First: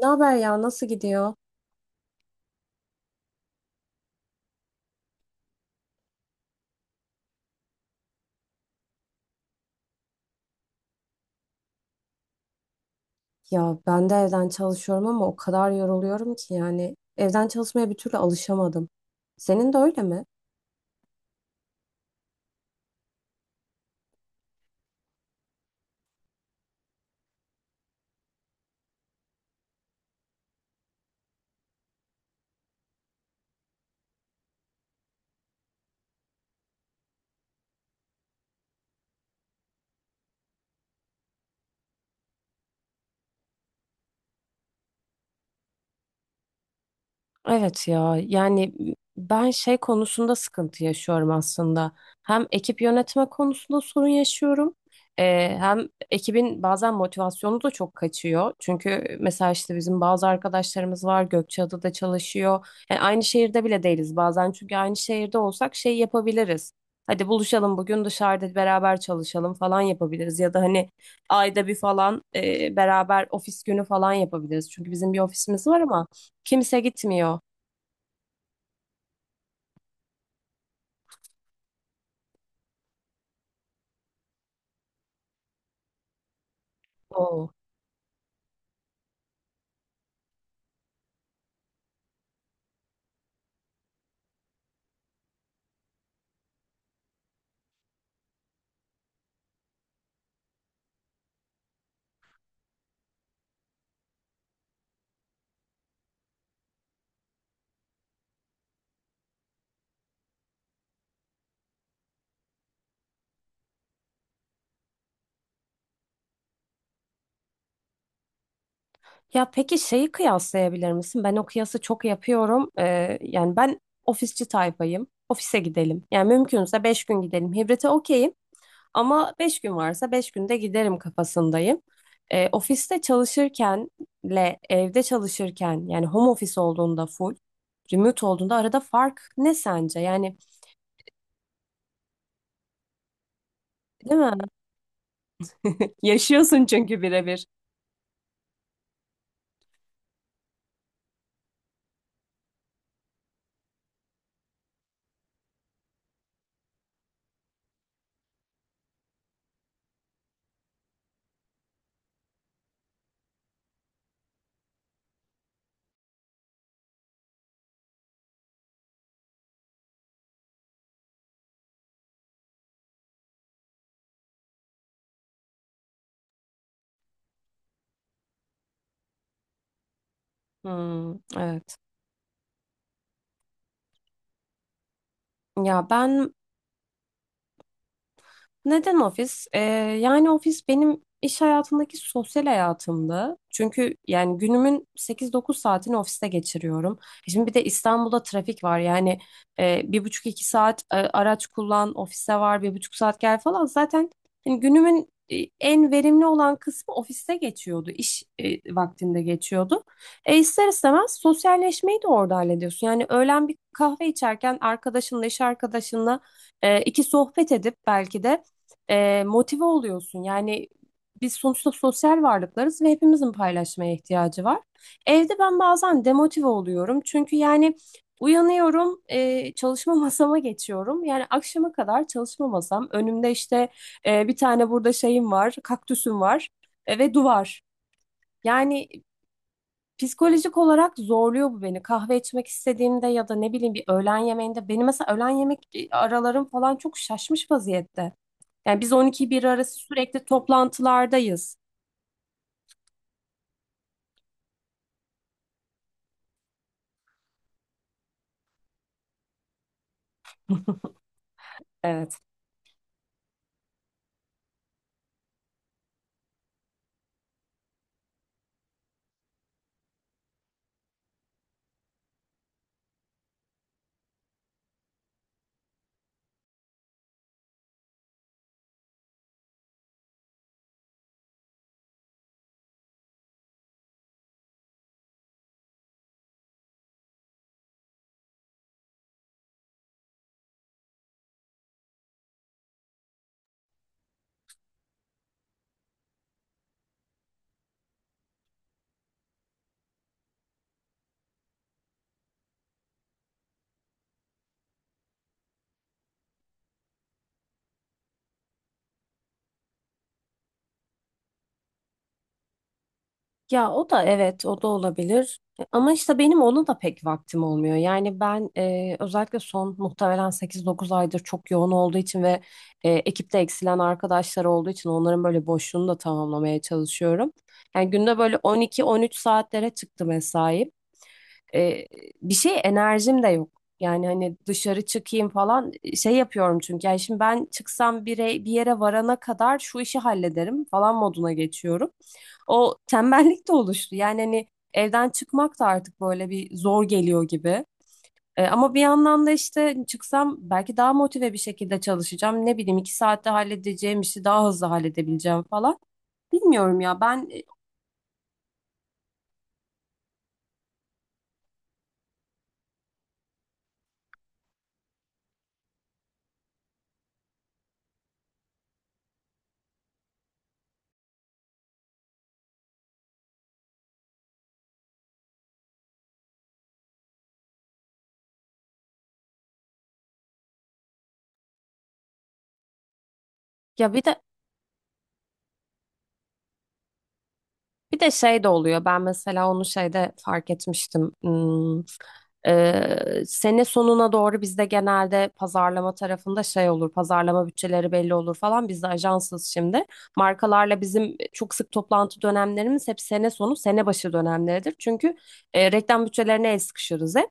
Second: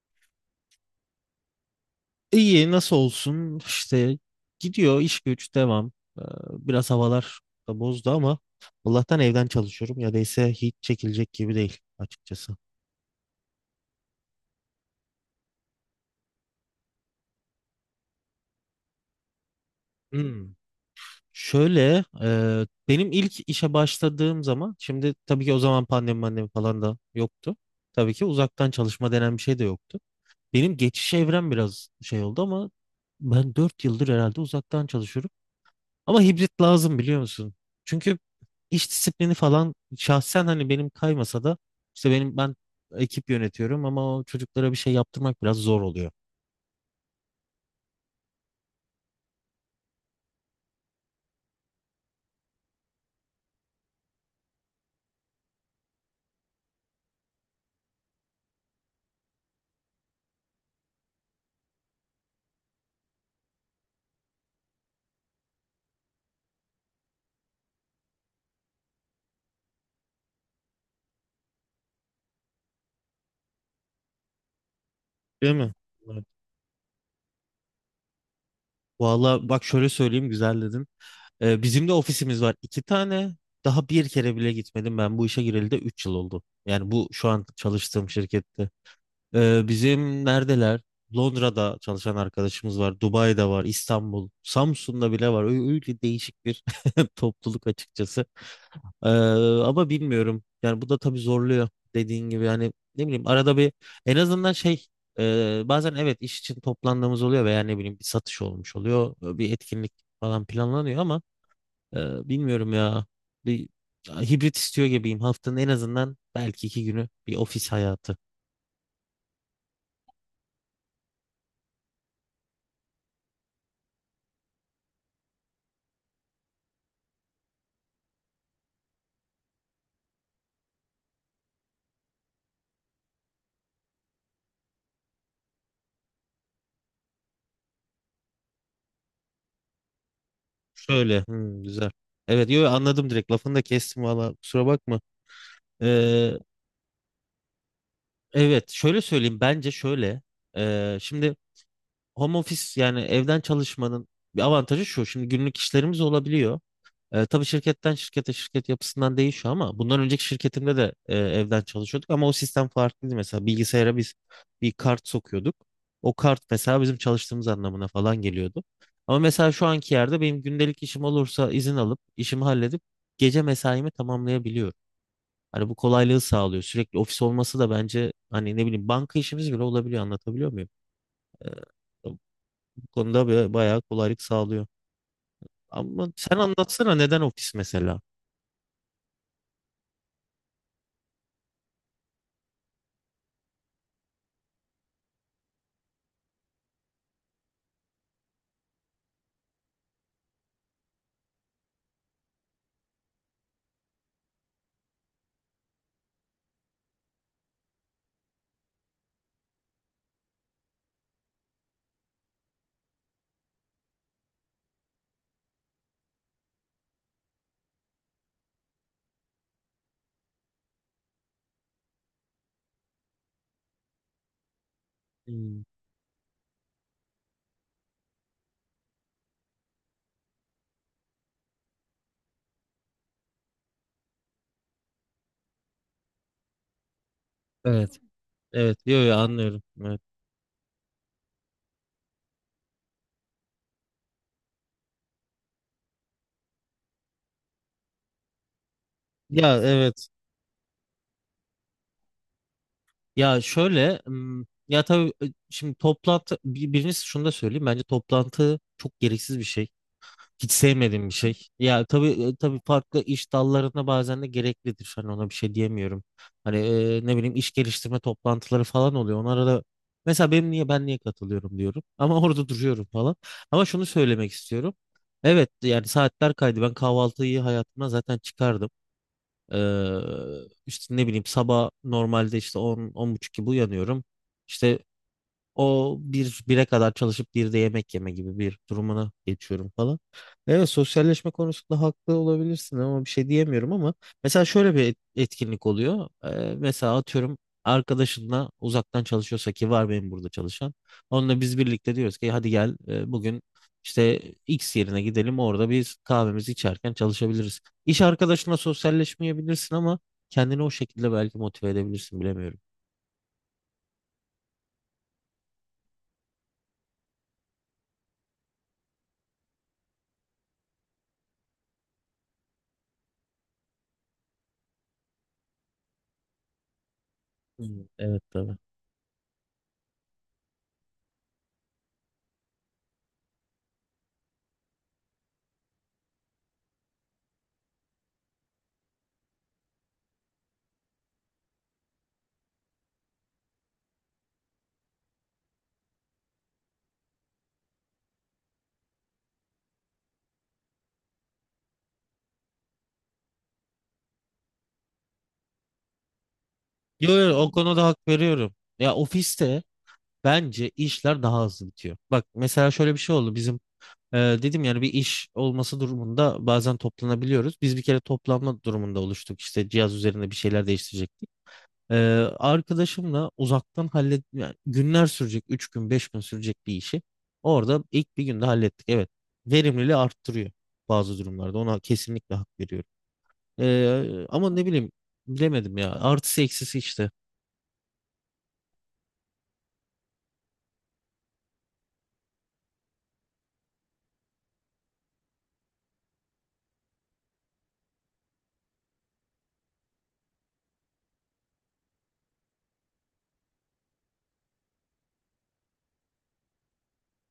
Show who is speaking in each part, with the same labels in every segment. Speaker 1: Ne haber ya? Nasıl gidiyor?
Speaker 2: İyi nasıl olsun işte gidiyor iş güç devam. Ee, Biraz havalar da bozdu ama Allah'tan evden çalışıyorum ya da ise hiç çekilecek gibi değil açıkçası.
Speaker 1: Ya ben de evden çalışıyorum ama o kadar yoruluyorum ki yani evden çalışmaya bir türlü alışamadım. Senin de öyle mi?
Speaker 2: Hmm. Şöyle, benim ilk işe başladığım zaman şimdi tabii ki o zaman pandemi falan da yoktu. Tabii ki uzaktan çalışma denen bir şey de yoktu. Benim geçiş evrem biraz şey oldu ama ben 4 yıldır herhalde uzaktan çalışıyorum. Ama hibrit lazım biliyor musun? Çünkü iş disiplini falan şahsen hani benim kaymasa da işte ben ekip yönetiyorum ama o çocuklara bir şey yaptırmak biraz zor oluyor.
Speaker 1: Evet ya yani ben şey konusunda sıkıntı yaşıyorum aslında. Hem ekip yönetme konusunda sorun yaşıyorum. Hem ekibin bazen motivasyonu da çok kaçıyor. Çünkü mesela işte bizim bazı arkadaşlarımız var Gökçeada'da çalışıyor. Yani aynı şehirde bile değiliz bazen çünkü aynı şehirde olsak şey yapabiliriz. Hadi buluşalım bugün dışarıda beraber çalışalım falan yapabiliriz. Ya da hani ayda bir falan beraber ofis günü falan yapabiliriz. Çünkü bizim bir
Speaker 2: Değil
Speaker 1: ofisimiz
Speaker 2: mi?
Speaker 1: var ama
Speaker 2: Evet.
Speaker 1: kimse gitmiyor.
Speaker 2: Valla bak şöyle söyleyeyim güzel dedin. Bizim de ofisimiz var 2 tane. Daha bir kere bile gitmedim ben bu işe gireli de 3 yıl oldu. Yani bu şu an
Speaker 1: Oo.
Speaker 2: çalıştığım şirkette. Bizim neredeler? Londra'da çalışan arkadaşımız var, Dubai'de var, İstanbul, Samsun'da bile var. Öyle değişik bir topluluk açıkçası. Ee, Ama bilmiyorum. Yani bu da tabii zorluyor dediğin gibi. Yani ne bileyim arada bir en azından şey, bazen evet iş için toplandığımız oluyor veya ne bileyim bir satış olmuş oluyor, bir etkinlik falan planlanıyor ama bilmiyorum ya. Bir hibrit istiyor gibiyim. Haftanın en azından belki 2 günü bir ofis hayatı.
Speaker 1: Ya peki şeyi kıyaslayabilir misin? Ben o kıyası çok yapıyorum. Yani ben ofisçi tayfayım. Ofise gidelim. Yani mümkünse 5 gün gidelim. Hibrite okeyim ama 5 gün varsa 5 günde giderim kafasındayım. Ofiste çalışırkenle evde çalışırken yani home office olduğunda full, remote olduğunda arada fark ne sence? Yani,
Speaker 2: Şöyle. Hmm, güzel. Evet, yo, anladım direkt. Lafını da kestim
Speaker 1: değil mi?
Speaker 2: valla. Kusura bakma. Ee,
Speaker 1: Yaşıyorsun çünkü birebir.
Speaker 2: evet, şöyle söyleyeyim. Bence şöyle. Şimdi home office yani evden çalışmanın bir avantajı şu. Şimdi günlük işlerimiz olabiliyor. Tabii şirketten şirkete şirket yapısından değişiyor ama bundan önceki şirketimde de, evden çalışıyorduk ama o sistem farklıydı. Mesela bilgisayara biz bir kart sokuyorduk. O kart mesela bizim çalıştığımız anlamına falan geliyordu. Ama mesela şu anki yerde benim gündelik işim olursa izin alıp işimi halledip gece mesaimi tamamlayabiliyorum. Hani bu kolaylığı sağlıyor. Sürekli ofis olması da bence hani ne bileyim banka işimiz bile olabiliyor. Anlatabiliyor muyum?
Speaker 1: Hmm, evet.
Speaker 2: E, Konuda bayağı kolaylık sağlıyor.
Speaker 1: Ya
Speaker 2: Ama
Speaker 1: ben,
Speaker 2: sen anlatsana neden ofis mesela?
Speaker 1: neden ofis? Yani ofis benim iş hayatındaki sosyal hayatımdı. Çünkü yani günümün 8-9 saatini ofiste geçiriyorum. Şimdi bir de İstanbul'da trafik var. Yani 1,5-2 saat araç kullan, ofise var, 1,5 saat gel falan. Zaten hani günümün en verimli olan kısmı ofiste geçiyordu. İş vaktinde geçiyordu. İster istemez sosyalleşmeyi de orada hallediyorsun. Yani öğlen bir kahve içerken arkadaşınla, iş arkadaşınla iki sohbet edip belki de motive oluyorsun. Yani biz sonuçta sosyal varlıklarız ve hepimizin paylaşmaya ihtiyacı var. Evde ben
Speaker 2: Hmm,
Speaker 1: bazen demotive oluyorum. Çünkü yani uyanıyorum, çalışma masama geçiyorum. Yani akşama kadar çalışma masam. Önümde işte bir tane burada şeyim var, kaktüsüm var ve duvar.
Speaker 2: evet, evet,
Speaker 1: Yani
Speaker 2: yo, yo, anlıyorum. Evet.
Speaker 1: psikolojik olarak zorluyor bu beni. Kahve içmek istediğimde ya da ne bileyim bir öğlen yemeğinde. Benim mesela öğlen yemek aralarım falan çok şaşmış vaziyette. Yani biz 12-1
Speaker 2: Ya
Speaker 1: arası
Speaker 2: evet,
Speaker 1: sürekli toplantılardayız.
Speaker 2: ya şöyle, ya tabii, şimdi toplantı, birincisi şunu da söyleyeyim, bence toplantı çok gereksiz bir şey. Hiç sevmediğim bir şey. Ya tabii
Speaker 1: Evet.
Speaker 2: e, tabii farklı iş dallarında bazen de gereklidir. Hani ona bir şey diyemiyorum. Hani, ne bileyim iş geliştirme toplantıları falan oluyor. Onlara da mesela benim niye ben niye katılıyorum diyorum. Ama orada duruyorum falan. Ama şunu söylemek istiyorum. Evet yani saatler kaydı. Ben kahvaltıyı hayatımdan zaten çıkardım. Ee, işte ne bileyim sabah normalde işte 10 buçuk gibi uyanıyorum. İşte o bir bire kadar çalışıp bir de yemek yeme gibi bir durumuna geçiyorum falan. Evet sosyalleşme konusunda haklı olabilirsin ama bir şey diyemiyorum ama mesela şöyle bir etkinlik oluyor. Mesela atıyorum arkadaşınla uzaktan çalışıyorsa ki var benim burada çalışan. Onunla biz birlikte diyoruz ki hadi gel, bugün işte X yerine gidelim orada biz kahvemizi içerken çalışabiliriz. İş arkadaşına sosyalleşmeyebilirsin ama kendini o şekilde belki motive edebilirsin bilemiyorum.
Speaker 1: Ya o da, evet, o da olabilir. Ama işte benim ona da pek vaktim olmuyor. Yani ben özellikle son muhtemelen 8-9 aydır çok yoğun olduğu için ve ekipte eksilen arkadaşlar olduğu için onların böyle boşluğunu da tamamlamaya çalışıyorum.
Speaker 2: Hmm.
Speaker 1: Yani günde
Speaker 2: Evet
Speaker 1: böyle
Speaker 2: tabii.
Speaker 1: 12-13 saatlere çıktı mesai. E, Bir şey, enerjim de yok. Yani hani dışarı çıkayım falan şey yapıyorum çünkü. Yani şimdi ben çıksam bir yere varana kadar şu işi hallederim falan moduna geçiyorum. O tembellik de oluştu. Yani hani evden çıkmak da artık böyle bir zor geliyor gibi. Ama bir yandan da işte çıksam belki daha motive bir şekilde çalışacağım. Ne bileyim 2 saatte halledeceğim işi daha hızlı halledebileceğim falan. Bilmiyorum ya
Speaker 2: Yo,
Speaker 1: ben,
Speaker 2: yo, o konuda hak veriyorum. Ya ofiste bence işler daha hızlı bitiyor. Bak mesela şöyle bir şey oldu bizim e, dedim yani bir iş olması durumunda bazen toplanabiliyoruz. Biz bir kere toplanma durumunda oluştuk işte cihaz üzerinde bir şeyler değiştirecektik. E, Arkadaşımla uzaktan hallet yani günler sürecek 3 gün 5 gün sürecek bir işi orada ilk bir günde hallettik. Evet verimliliği arttırıyor bazı durumlarda ona kesinlikle hak veriyorum.
Speaker 1: ya bir de
Speaker 2: Ama ne bileyim bilemedim ya artısı eksisi işte.
Speaker 1: bir de şey de oluyor. Ben mesela onu şeyde fark etmiştim. Sene sonuna doğru bizde genelde pazarlama tarafında şey olur. Pazarlama bütçeleri belli olur falan. Biz de ajansız şimdi. Markalarla bizim çok sık toplantı dönemlerimiz hep sene sonu, sene başı dönemleridir. Çünkü reklam bütçelerine el sıkışırız hep.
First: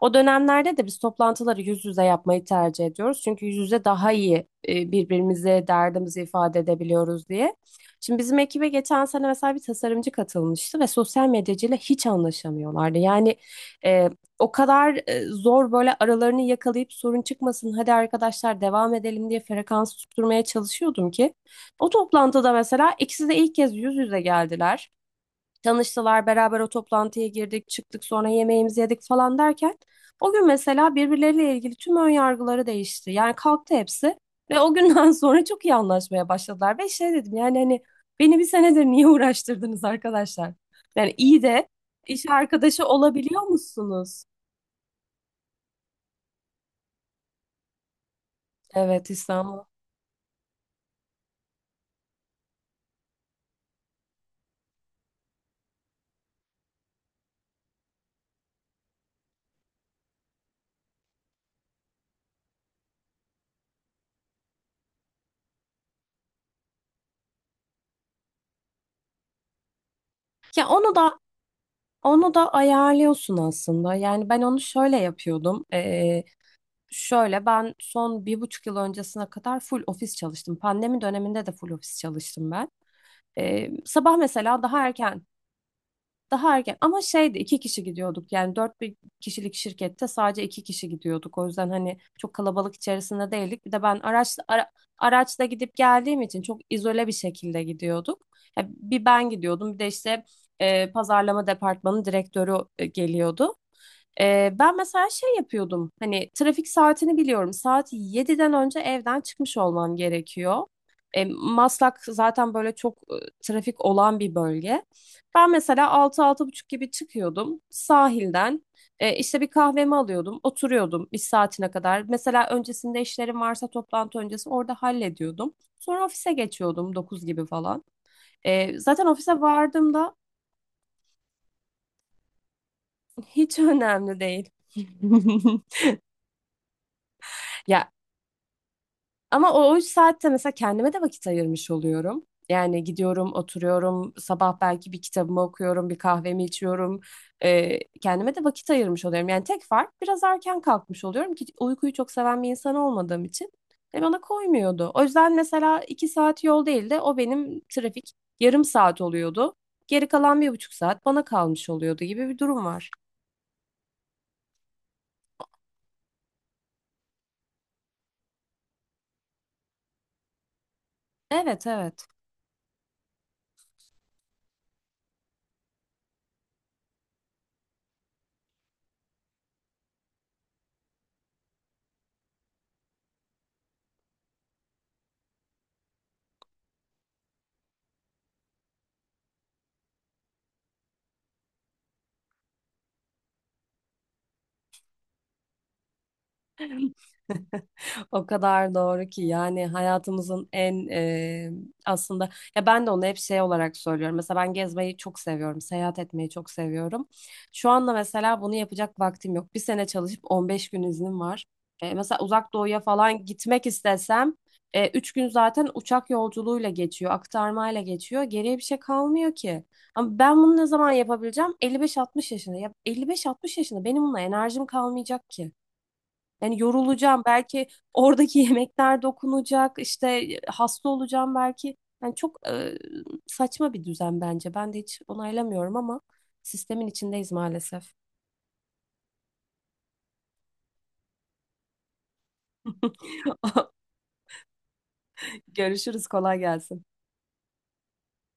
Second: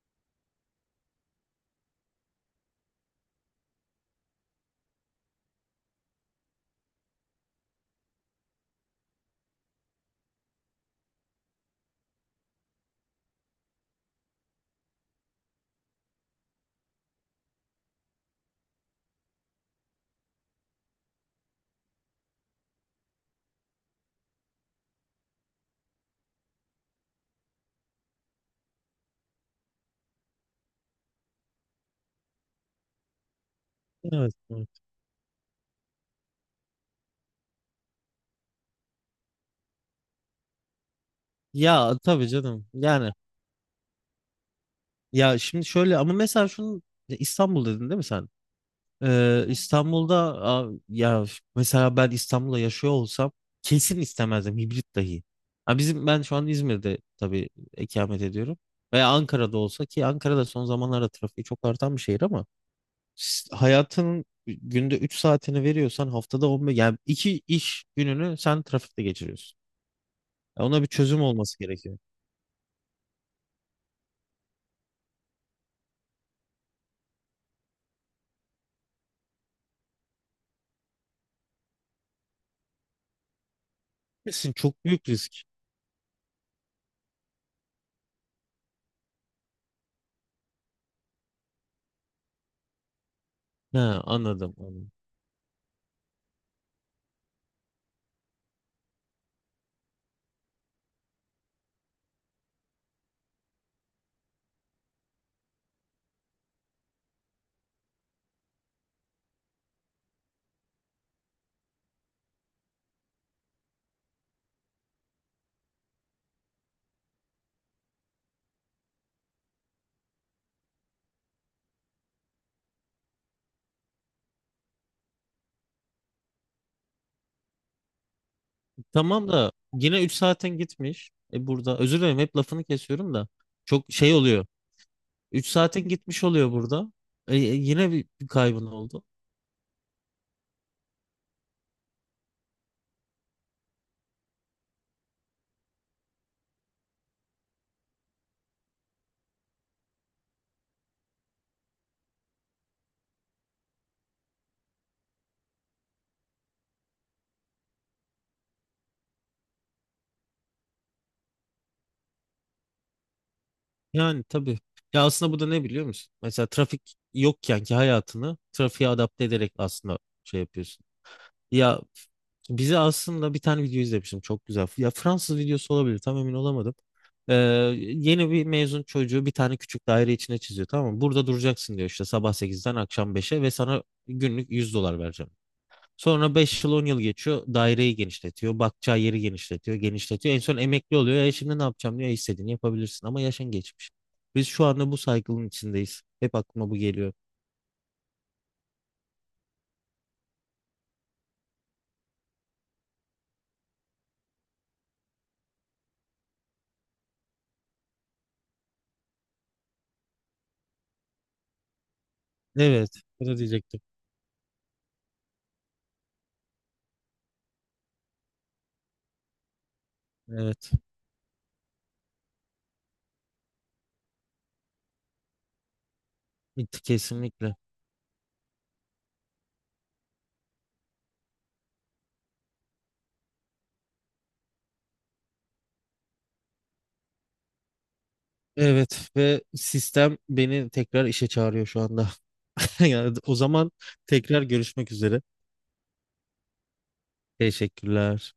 Speaker 1: O dönemlerde de biz toplantıları yüz yüze yapmayı tercih ediyoruz. Çünkü yüz yüze daha iyi birbirimize derdimizi ifade edebiliyoruz diye. Şimdi bizim ekibe geçen sene mesela bir tasarımcı katılmıştı ve sosyal medyacıyla hiç anlaşamıyorlardı. Yani e, o kadar zor, böyle aralarını yakalayıp sorun çıkmasın, hadi arkadaşlar devam edelim diye frekans tutturmaya çalışıyordum ki. O toplantıda mesela ikisi de ilk kez yüz yüze geldiler. Tanıştılar, beraber o toplantıya girdik, çıktık, sonra yemeğimizi yedik falan derken o gün mesela birbirleriyle ilgili tüm ön yargıları değişti. Yani kalktı hepsi
Speaker 2: Evet.
Speaker 1: ve o günden sonra çok iyi anlaşmaya başladılar. Ve şey dedim yani, hani beni bir senedir niye uğraştırdınız arkadaşlar? Yani iyi de
Speaker 2: Ya
Speaker 1: iş
Speaker 2: tabii canım.
Speaker 1: arkadaşı
Speaker 2: Yani
Speaker 1: olabiliyor musunuz?
Speaker 2: ya şimdi şöyle ama mesela şunu İstanbul dedin değil mi sen?
Speaker 1: Evet, İstanbul.
Speaker 2: İstanbul'da ya mesela ben İstanbul'da yaşıyor olsam kesin istemezdim hibrit dahi. Ha ben şu an İzmir'de tabii ikamet ediyorum. Veya Ankara'da olsa ki Ankara'da son zamanlarda trafiği çok artan bir şehir ama hayatının günde 3 saatini veriyorsan haftada 15 yani 2 iş gününü sen trafikte geçiriyorsun. Ya
Speaker 1: Ya
Speaker 2: ona bir
Speaker 1: onu da
Speaker 2: çözüm olması gerekiyor.
Speaker 1: onu da ayarlıyorsun aslında. Yani ben onu şöyle yapıyordum. Şöyle, ben son 1,5 yıl öncesine kadar full ofis çalıştım. Pandemi döneminde de full ofis çalıştım ben. Sabah
Speaker 2: Kesin
Speaker 1: mesela
Speaker 2: çok
Speaker 1: daha
Speaker 2: büyük
Speaker 1: erken,
Speaker 2: risk.
Speaker 1: daha erken, ama şeydi, 2 kişi gidiyorduk yani dört bir kişilik şirkette sadece 2 kişi gidiyorduk, o yüzden hani çok kalabalık içerisinde değildik, bir de ben
Speaker 2: Ha, anladım. Anladım.
Speaker 1: araçla gidip geldiğim için çok izole bir şekilde gidiyorduk. Ya bir ben gidiyordum, bir de işte pazarlama departmanı direktörü geliyordu. Ben mesela şey yapıyordum, hani trafik saatini biliyorum, saat 7'den önce evden çıkmış olmam gerekiyor. Maslak zaten böyle çok trafik olan bir bölge. Ben mesela altı altı buçuk gibi çıkıyordum sahilden. İşte bir kahvemi alıyordum, oturuyordum bir saatine kadar. Mesela öncesinde işlerim varsa toplantı öncesi orada hallediyordum. Sonra ofise geçiyordum 9 gibi falan. Zaten
Speaker 2: Tamam
Speaker 1: ofise
Speaker 2: da yine 3
Speaker 1: vardığımda
Speaker 2: saatin gitmiş. Burada özür dilerim hep lafını kesiyorum da
Speaker 1: hiç
Speaker 2: çok şey
Speaker 1: önemli
Speaker 2: oluyor.
Speaker 1: değil.
Speaker 2: 3 saatin gitmiş oluyor burada.
Speaker 1: Ya,
Speaker 2: Yine bir kaybın oldu.
Speaker 1: ama o 3 saatte mesela kendime de vakit ayırmış oluyorum. Yani gidiyorum, oturuyorum, sabah belki bir kitabımı okuyorum, bir kahvemi içiyorum. Kendime de vakit ayırmış oluyorum. Yani tek fark biraz erken kalkmış oluyorum ki uykuyu çok seven bir insan olmadığım için bana koymuyordu. O yüzden mesela 2 saat yol değil de o benim trafik yarım saat oluyordu. Geri kalan 1,5 saat bana kalmış oluyordu gibi bir durum var.
Speaker 2: Yani tabii. Ya aslında bu da ne biliyor musun? Mesela trafik yokken ki hayatını trafiğe adapte ederek aslında şey yapıyorsun.
Speaker 1: Evet,
Speaker 2: Ya
Speaker 1: evet.
Speaker 2: bize aslında bir tane video izlemiştim çok güzel. Ya Fransız videosu olabilir tam emin olamadım. Ee, Yeni bir mezun çocuğu bir tane küçük daire içine çiziyor tamam mı? Burada duracaksın diyor işte sabah 8'den akşam 5'e ve sana günlük 100 dolar vereceğim. Sonra 5 yıl 10 yıl geçiyor daireyi genişletiyor. Bakacağı yeri genişletiyor genişletiyor. En son emekli oluyor. E şimdi ne yapacağım diyor. E istediğini yapabilirsin ama yaşın geçmiş. Biz şu anda bu saygının içindeyiz. Hep aklıma bu geliyor.
Speaker 1: O kadar doğru ki, yani hayatımızın en aslında, ya ben de onu hep şey olarak söylüyorum. Mesela ben gezmeyi çok seviyorum, seyahat etmeyi çok seviyorum. Şu anda mesela bunu yapacak vaktim yok. Bir sene çalışıp 15 gün iznim var. Mesela Uzak Doğu'ya
Speaker 2: Evet.
Speaker 1: falan
Speaker 2: Bunu
Speaker 1: gitmek
Speaker 2: diyecektim.
Speaker 1: istesem 3 gün zaten uçak yolculuğuyla geçiyor, aktarmayla geçiyor. Geriye bir şey kalmıyor ki. Ama ben bunu ne
Speaker 2: Evet.
Speaker 1: zaman yapabileceğim? 55-60 yaşında. Ya 55-60 yaşında benim buna enerjim kalmayacak ki. Yani yorulacağım
Speaker 2: Kesinlikle.
Speaker 1: belki, oradaki yemekler dokunacak, işte hasta olacağım belki. Yani çok saçma bir düzen bence. Ben de hiç onaylamıyorum ama sistemin içindeyiz maalesef.
Speaker 2: Evet ve sistem beni tekrar işe çağırıyor şu anda. Yani o zaman tekrar görüşmek üzere.
Speaker 1: Görüşürüz, kolay gelsin.
Speaker 2: Teşekkürler.